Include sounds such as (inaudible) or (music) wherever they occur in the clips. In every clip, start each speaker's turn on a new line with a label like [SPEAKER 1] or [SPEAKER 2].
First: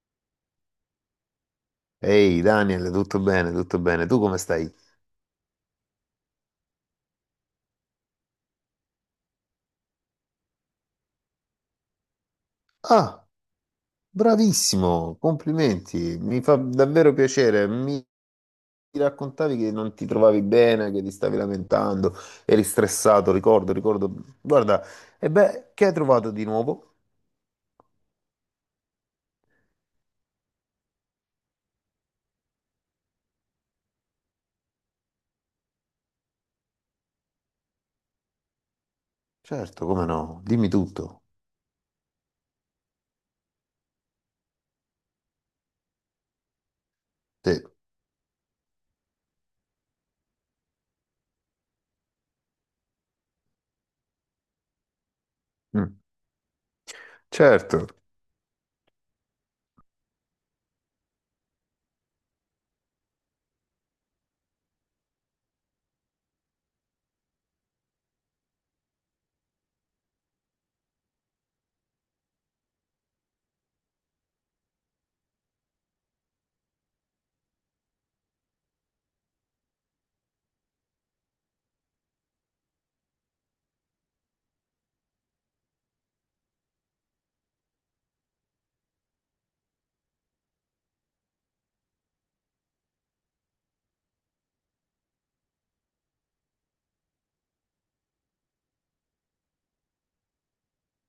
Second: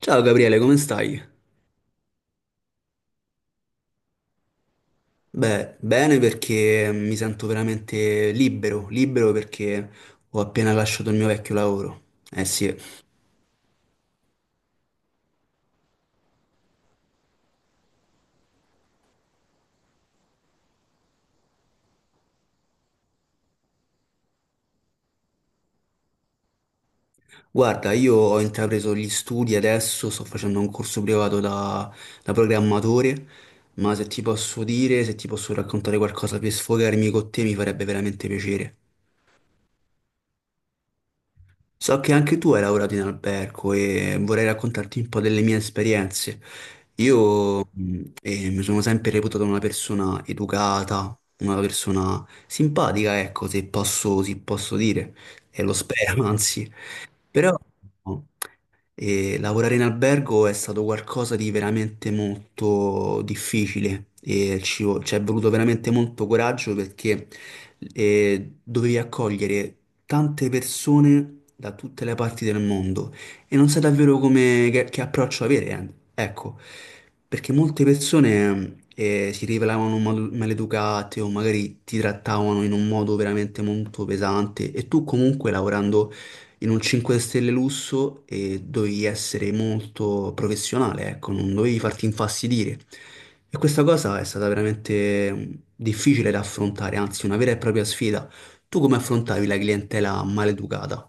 [SPEAKER 1] Ciao Gabriele, come stai?
[SPEAKER 2] Ehi Daniel, tutto bene, tutto bene. Tu come stai?
[SPEAKER 1] Beh, bene perché mi sento veramente libero, libero perché ho appena lasciato il mio vecchio lavoro. Eh sì,
[SPEAKER 2] Ah, bravissimo, complimenti. Mi fa davvero piacere. Mi raccontavi che non ti trovavi bene, che ti stavi lamentando, eri stressato, ricordo. Guarda, e beh, che hai trovato di nuovo?
[SPEAKER 1] guarda, io ho intrapreso gli studi adesso, sto facendo un corso privato da programmatore, ma se ti posso dire, se ti posso raccontare qualcosa per sfogarmi con te, mi farebbe veramente piacere.
[SPEAKER 2] Certo, come no? Dimmi tutto.
[SPEAKER 1] So che anche tu hai lavorato in albergo e vorrei raccontarti un po' delle mie esperienze.
[SPEAKER 2] Sì.
[SPEAKER 1] Io mi sono sempre reputato una persona educata, una persona simpatica, ecco, se posso dire, e lo
[SPEAKER 2] Mm,
[SPEAKER 1] spero, (laughs) anzi. Però
[SPEAKER 2] certo.
[SPEAKER 1] no, e lavorare in albergo è stato qualcosa di veramente molto difficile e ci è voluto veramente molto coraggio perché dovevi accogliere tante persone da tutte le parti del mondo e non sai davvero che approccio avere, eh. Ecco, perché molte persone si rivelavano maleducate o magari ti trattavano in un modo veramente molto pesante e tu comunque lavorando in un 5 stelle lusso e dovevi essere molto professionale, ecco, non dovevi farti infastidire. E questa cosa è stata veramente difficile da affrontare, anzi una vera e propria sfida. Tu come affrontavi la clientela maleducata?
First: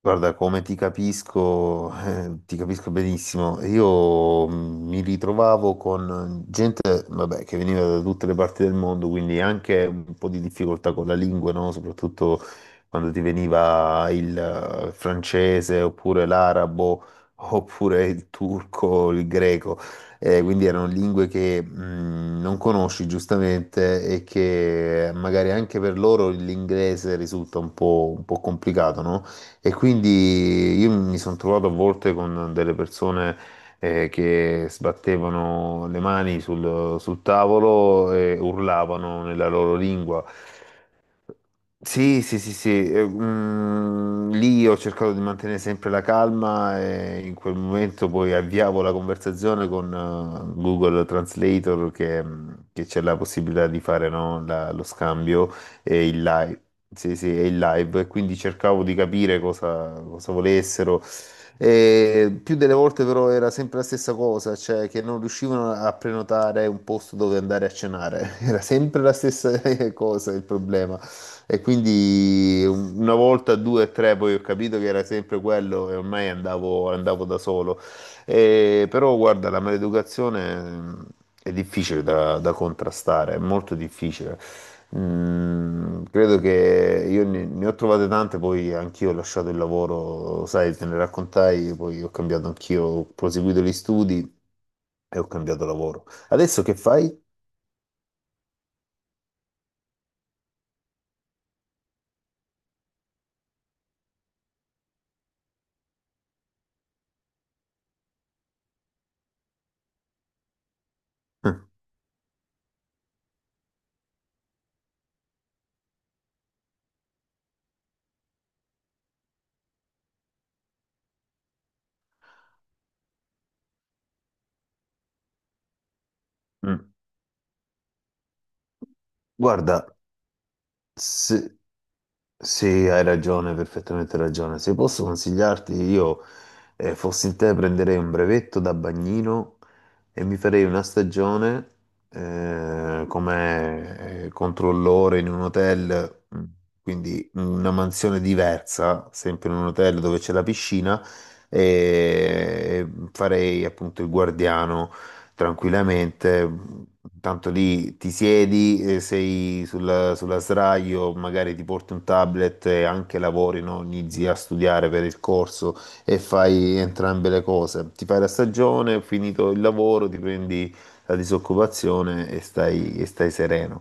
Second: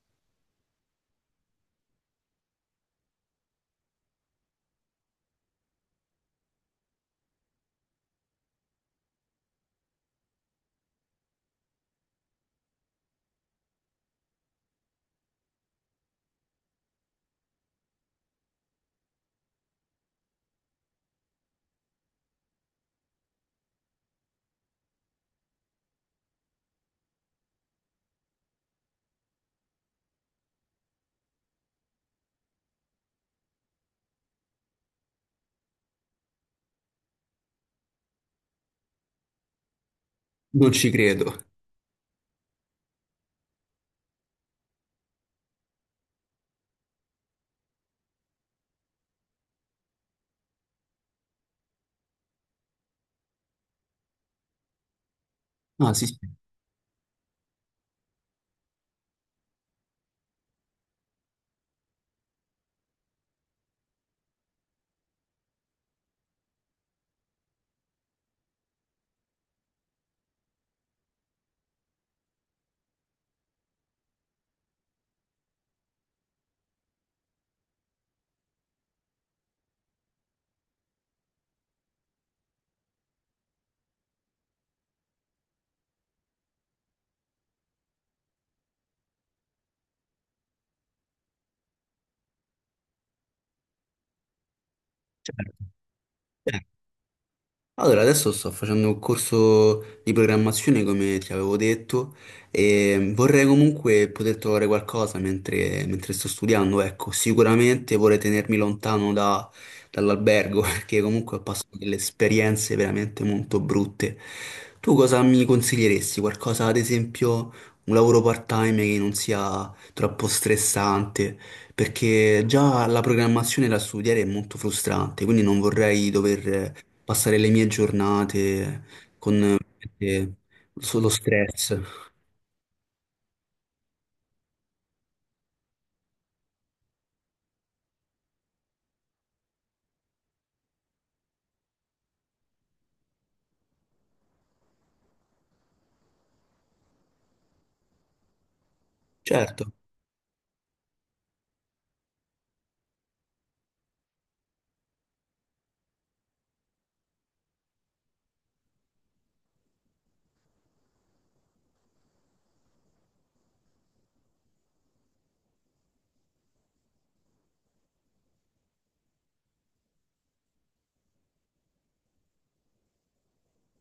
[SPEAKER 2] Guarda, come ti capisco benissimo. Io mi ritrovavo con gente, vabbè, che veniva da tutte le parti del mondo, quindi anche un po' di difficoltà con la lingua, no? Soprattutto quando ti veniva il francese, oppure l'arabo, oppure il turco, il greco. Quindi erano lingue che non conosci giustamente e che magari anche per loro l'inglese risulta un po' complicato, no? E quindi io mi sono trovato a volte con delle persone che sbattevano le mani sul tavolo e urlavano nella loro lingua.
[SPEAKER 1] Non ci credo.
[SPEAKER 2] Sì, sì, sì, sì, lì ho cercato di mantenere sempre la calma e in quel momento poi avviavo la conversazione con Google Translator che c'è la possibilità di fare no, lo scambio
[SPEAKER 1] Ah, sì,
[SPEAKER 2] e
[SPEAKER 1] sì,
[SPEAKER 2] il live. Sì, sì, e il live, e quindi cercavo di capire cosa volessero. E più delle volte però era sempre la stessa cosa, cioè che non riuscivano a prenotare un posto dove andare a cenare, (laughs) era sempre la stessa (laughs) cosa il problema. E quindi una volta, due, o tre, poi ho capito che era sempre quello e ormai andavo da solo. Però guarda, la maleducazione è difficile da contrastare, è molto difficile. Mm, credo che io ne ho trovate tante, poi anch'io ho lasciato il lavoro, sai, te ne raccontai, poi ho cambiato anch'io, ho proseguito gli studi e ho
[SPEAKER 1] certo.
[SPEAKER 2] cambiato lavoro. Adesso
[SPEAKER 1] Certo.
[SPEAKER 2] che fai?
[SPEAKER 1] Allora, adesso sto facendo un corso di programmazione, come ti avevo detto, e vorrei comunque poter trovare qualcosa mentre sto studiando, ecco, sicuramente vorrei tenermi lontano dall'albergo, (laughs) perché comunque ho passato
[SPEAKER 2] (laughs)
[SPEAKER 1] delle esperienze veramente molto brutte. Tu cosa mi consiglieresti? Qualcosa, ad esempio, un lavoro part-time che non sia troppo stressante, perché già la programmazione da studiare è molto frustrante, quindi non vorrei dover
[SPEAKER 2] Mm.
[SPEAKER 1] passare le mie giornate con
[SPEAKER 2] Guarda,
[SPEAKER 1] eh, solo
[SPEAKER 2] Se-
[SPEAKER 1] stress.
[SPEAKER 2] sì, hai ragione, perfettamente ragione. Se posso consigliarti, io fossi in te prenderei un brevetto da bagnino e mi farei una stagione come controllore in un hotel, mm, quindi una mansione diversa, sempre in
[SPEAKER 1] Certo,
[SPEAKER 2] un hotel dove c'è la piscina, e farei appunto il guardiano tranquillamente. Tanto lì ti siedi, sei sulla sdraio, magari ti porti un tablet e anche lavori, no? Inizi a studiare per il corso e fai entrambe le cose. Ti fai la stagione, finito il lavoro, ti prendi la disoccupazione e e stai sereno.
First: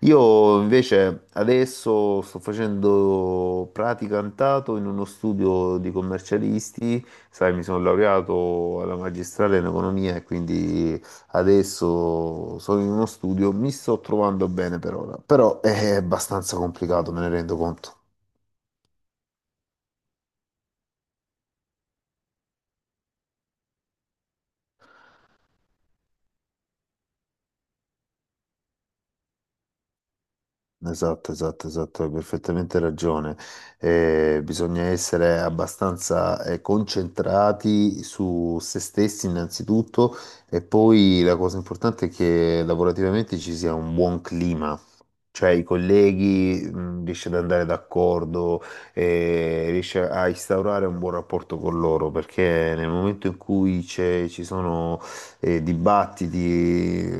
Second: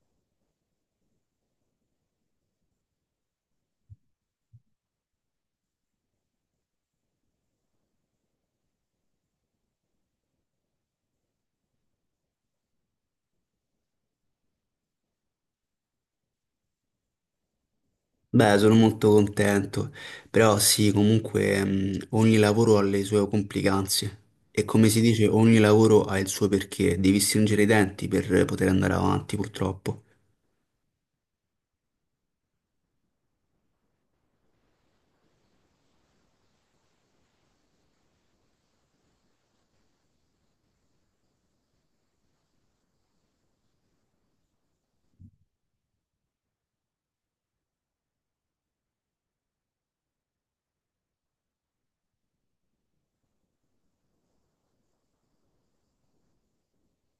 [SPEAKER 2] Io invece adesso sto facendo praticantato in uno studio di commercialisti, sai, mi sono laureato alla magistrale in economia e quindi adesso sono in uno studio, mi sto trovando bene per ora, però è abbastanza complicato, me ne rendo conto.
[SPEAKER 1] beh, sono molto contento, però sì, comunque ogni lavoro ha le sue complicanze e come si dice, ogni lavoro ha il suo perché, devi stringere i denti per poter andare avanti, purtroppo.
[SPEAKER 2] Esatto, esatto, esatto, hai perfettamente ragione. Bisogna essere abbastanza concentrati su se stessi innanzitutto e poi la cosa importante è che lavorativamente ci sia un buon clima, cioè i colleghi riesce ad andare d'accordo, riesce a instaurare un buon rapporto con loro, perché nel momento in cui ci sono dibattiti,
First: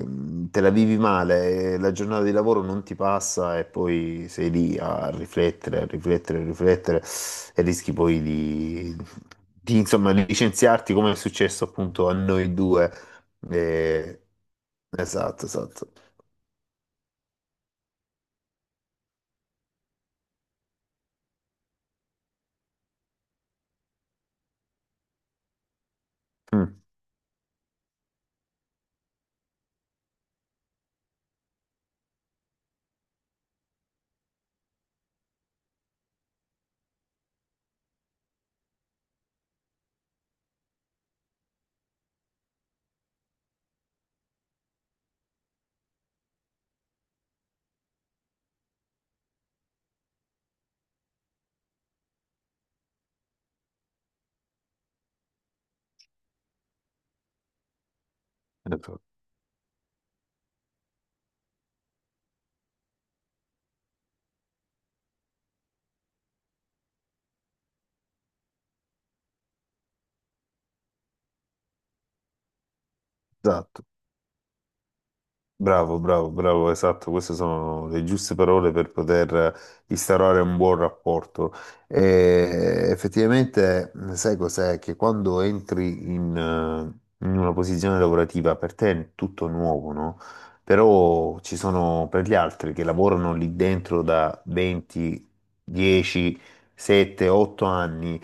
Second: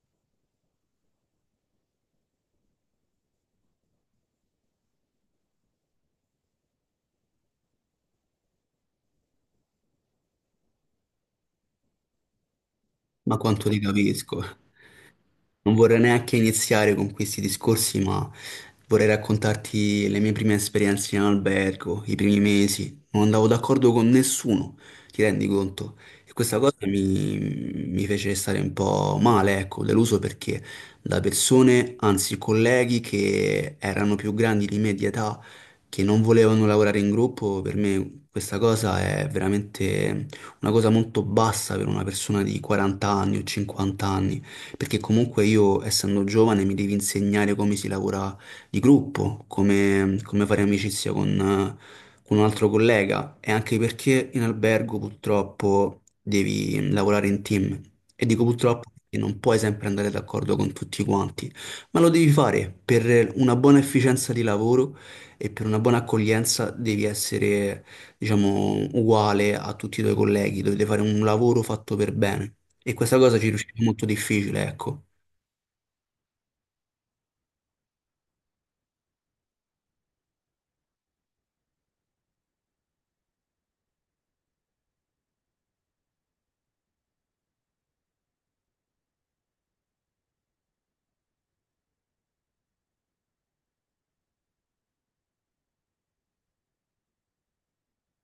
[SPEAKER 2] te la vivi male, la giornata di lavoro non ti passa e poi sei lì a riflettere e rischi poi insomma, licenziarti come è successo appunto a noi due.
[SPEAKER 1] Ma quanto ti
[SPEAKER 2] Eh,
[SPEAKER 1] capisco.
[SPEAKER 2] esatto,
[SPEAKER 1] Non
[SPEAKER 2] esatto.
[SPEAKER 1] vorrei neanche iniziare con questi discorsi, ma vorrei raccontarti le mie prime esperienze in albergo, i primi mesi. Non andavo d'accordo con nessuno, ti rendi conto? E questa
[SPEAKER 2] Mm,
[SPEAKER 1] mi fece stare un po' male, ecco, deluso perché da persone, anzi colleghi che erano più grandi di me di età, che non volevano lavorare in gruppo, per me questa cosa è veramente una cosa molto bassa per una persona di 40 anni o 50 anni perché comunque io, essendo giovane, mi devi insegnare come si lavora di gruppo, come fare amicizia con un altro collega e anche perché in albergo purtroppo devi lavorare in team e dico purtroppo
[SPEAKER 2] esatto.
[SPEAKER 1] perché non puoi sempre andare d'accordo con tutti quanti, ma lo devi fare per una buona efficienza di lavoro e per una buona accoglienza devi essere diciamo, uguale a tutti i tuoi colleghi, dovete fare un lavoro fatto per bene. E questa cosa ci riusciva
[SPEAKER 2] Esatto.
[SPEAKER 1] molto difficile, ecco.
[SPEAKER 2] Bravo, bravo, bravo, esatto, queste sono le giuste parole per poter instaurare un buon rapporto. E effettivamente, sai cos'è? Che quando entri in una posizione lavorativa, per te è tutto nuovo, no? Però ci sono per gli altri che lavorano lì dentro da 20, 10, 7, 8 anni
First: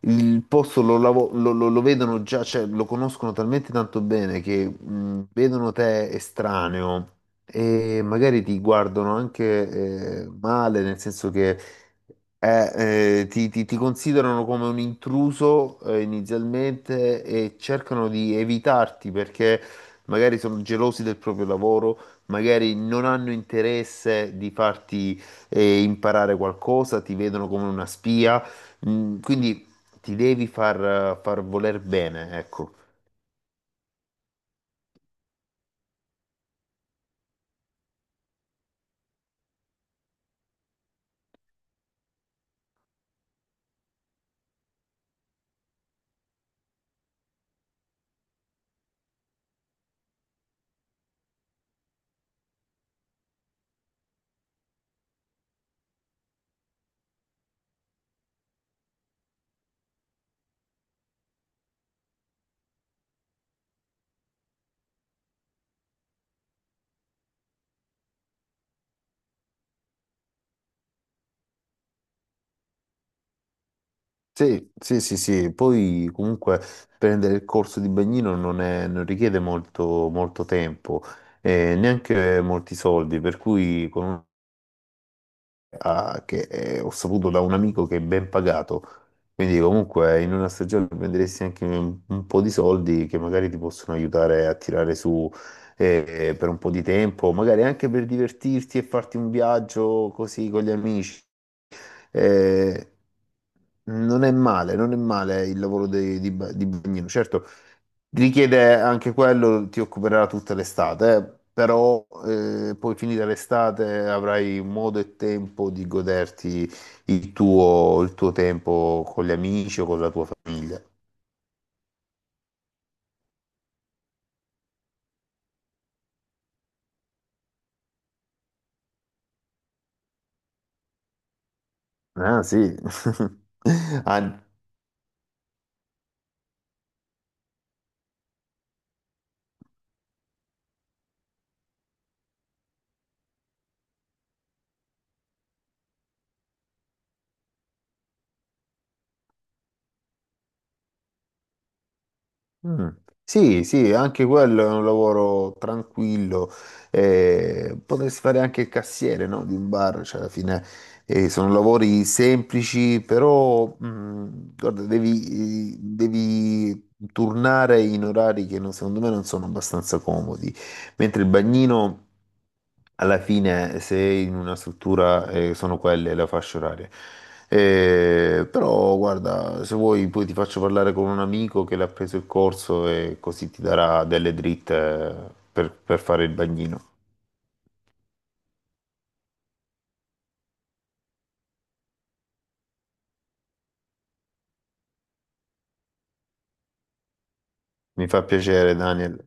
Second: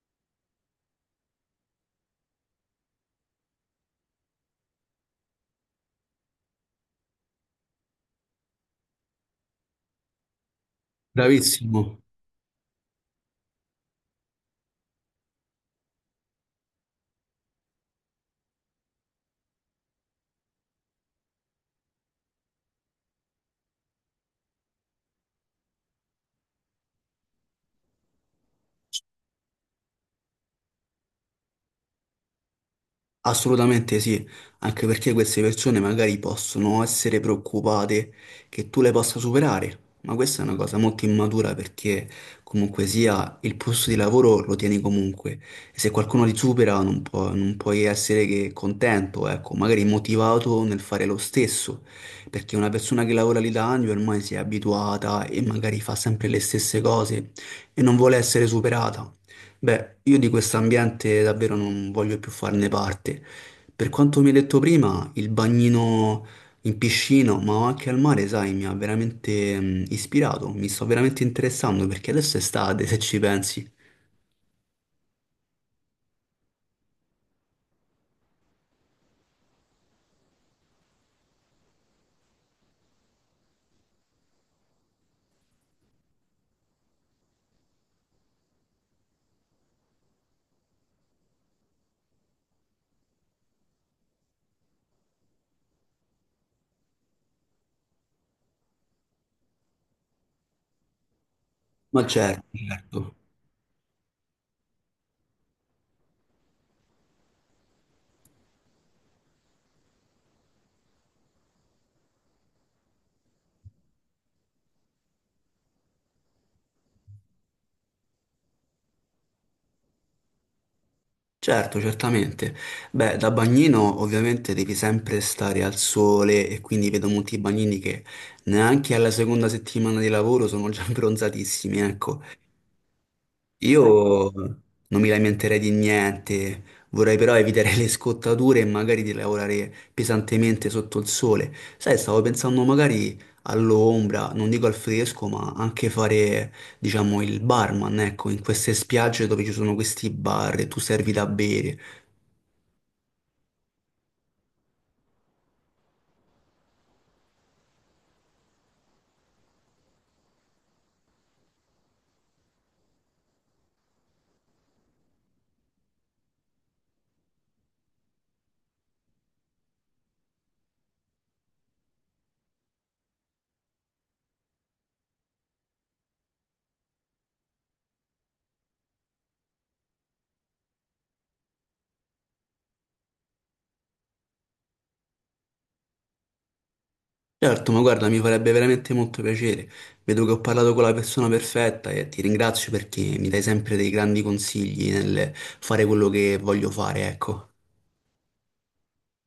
[SPEAKER 2] il posto lo vedono già, cioè lo conoscono talmente tanto bene che vedono te estraneo e magari ti guardano anche male, nel senso che
[SPEAKER 1] Bravissimo.
[SPEAKER 2] ti considerano come un intruso inizialmente e cercano di evitarti perché magari sono gelosi del proprio lavoro, magari non hanno interesse di farti imparare qualcosa, ti vedono come una spia. Mm, quindi ti devi far voler bene, ecco.
[SPEAKER 1] Assolutamente sì, anche perché queste persone magari possono essere preoccupate che tu le possa superare, ma questa è una cosa molto immatura perché comunque sia il posto di lavoro lo tieni comunque e se qualcuno ti supera non puoi essere che contento, ecco, magari motivato nel fare lo stesso, perché una persona che lavora lì da anni ormai si è abituata e magari fa sempre le stesse cose e non vuole essere superata. Beh, io di questo ambiente davvero non voglio più farne parte. Per quanto mi hai detto prima, il bagnino in piscina, ma anche al mare, sai, mi ha veramente ispirato, mi sto veramente interessando perché adesso è estate, se ci pensi.
[SPEAKER 2] Sì, sì, sì, sì. Poi comunque prendere il corso di bagnino non richiede molto tempo e neanche molti soldi, per cui ho saputo da un amico che è ben pagato, quindi comunque in una stagione prenderesti anche un po' di soldi che magari ti possono aiutare a tirare su per un po' di tempo, magari anche per divertirti e farti un viaggio così con gli amici.
[SPEAKER 1] Ma certo,
[SPEAKER 2] Eh,
[SPEAKER 1] certo,
[SPEAKER 2] non è male, non è male il lavoro di bagnino. Certo, richiede anche quello, ti occuperà tutta l'estate, però poi finita l'estate avrai modo e tempo di goderti il tuo tempo con gli amici o con la tua famiglia.
[SPEAKER 1] certo, certamente. Beh, da bagnino ovviamente devi sempre stare al sole e quindi vedo molti bagnini che neanche alla seconda settimana di lavoro sono già (laughs) bronzatissimi, ecco.
[SPEAKER 2] Ah, sì. (laughs)
[SPEAKER 1] Io
[SPEAKER 2] Ah,
[SPEAKER 1] non mi lamenterei di niente, vorrei però evitare (laughs) le scottature e magari di lavorare pesantemente sotto il sole. Sai, stavo pensando magari all'ombra, non dico al fresco, ma anche fare, diciamo, il barman, ecco, in queste spiagge dove ci sono questi bar e tu servi da bere.
[SPEAKER 2] mm. Sì, sì, anche quello è un lavoro tranquillo. Eh, potresti fare anche il cassiere, no? Di un bar, cioè alla fine sono lavori semplici, però mm, guarda, devi turnare in orari che non- secondo me non sono abbastanza comodi. Mentre il bagnino alla fine, se in una struttura sono quelle le fasce orarie. Però guarda, se vuoi poi ti faccio parlare con un amico che l'ha preso il corso e così ti darà delle dritte per fare il bagnino.
[SPEAKER 1] Certo, ma guarda, mi farebbe veramente molto piacere. Vedo che ho parlato con la persona perfetta e ti ringrazio perché mi dai sempre dei grandi consigli nel fare quello che voglio fare, ecco.
[SPEAKER 2] Mi fa piacere, Daniel.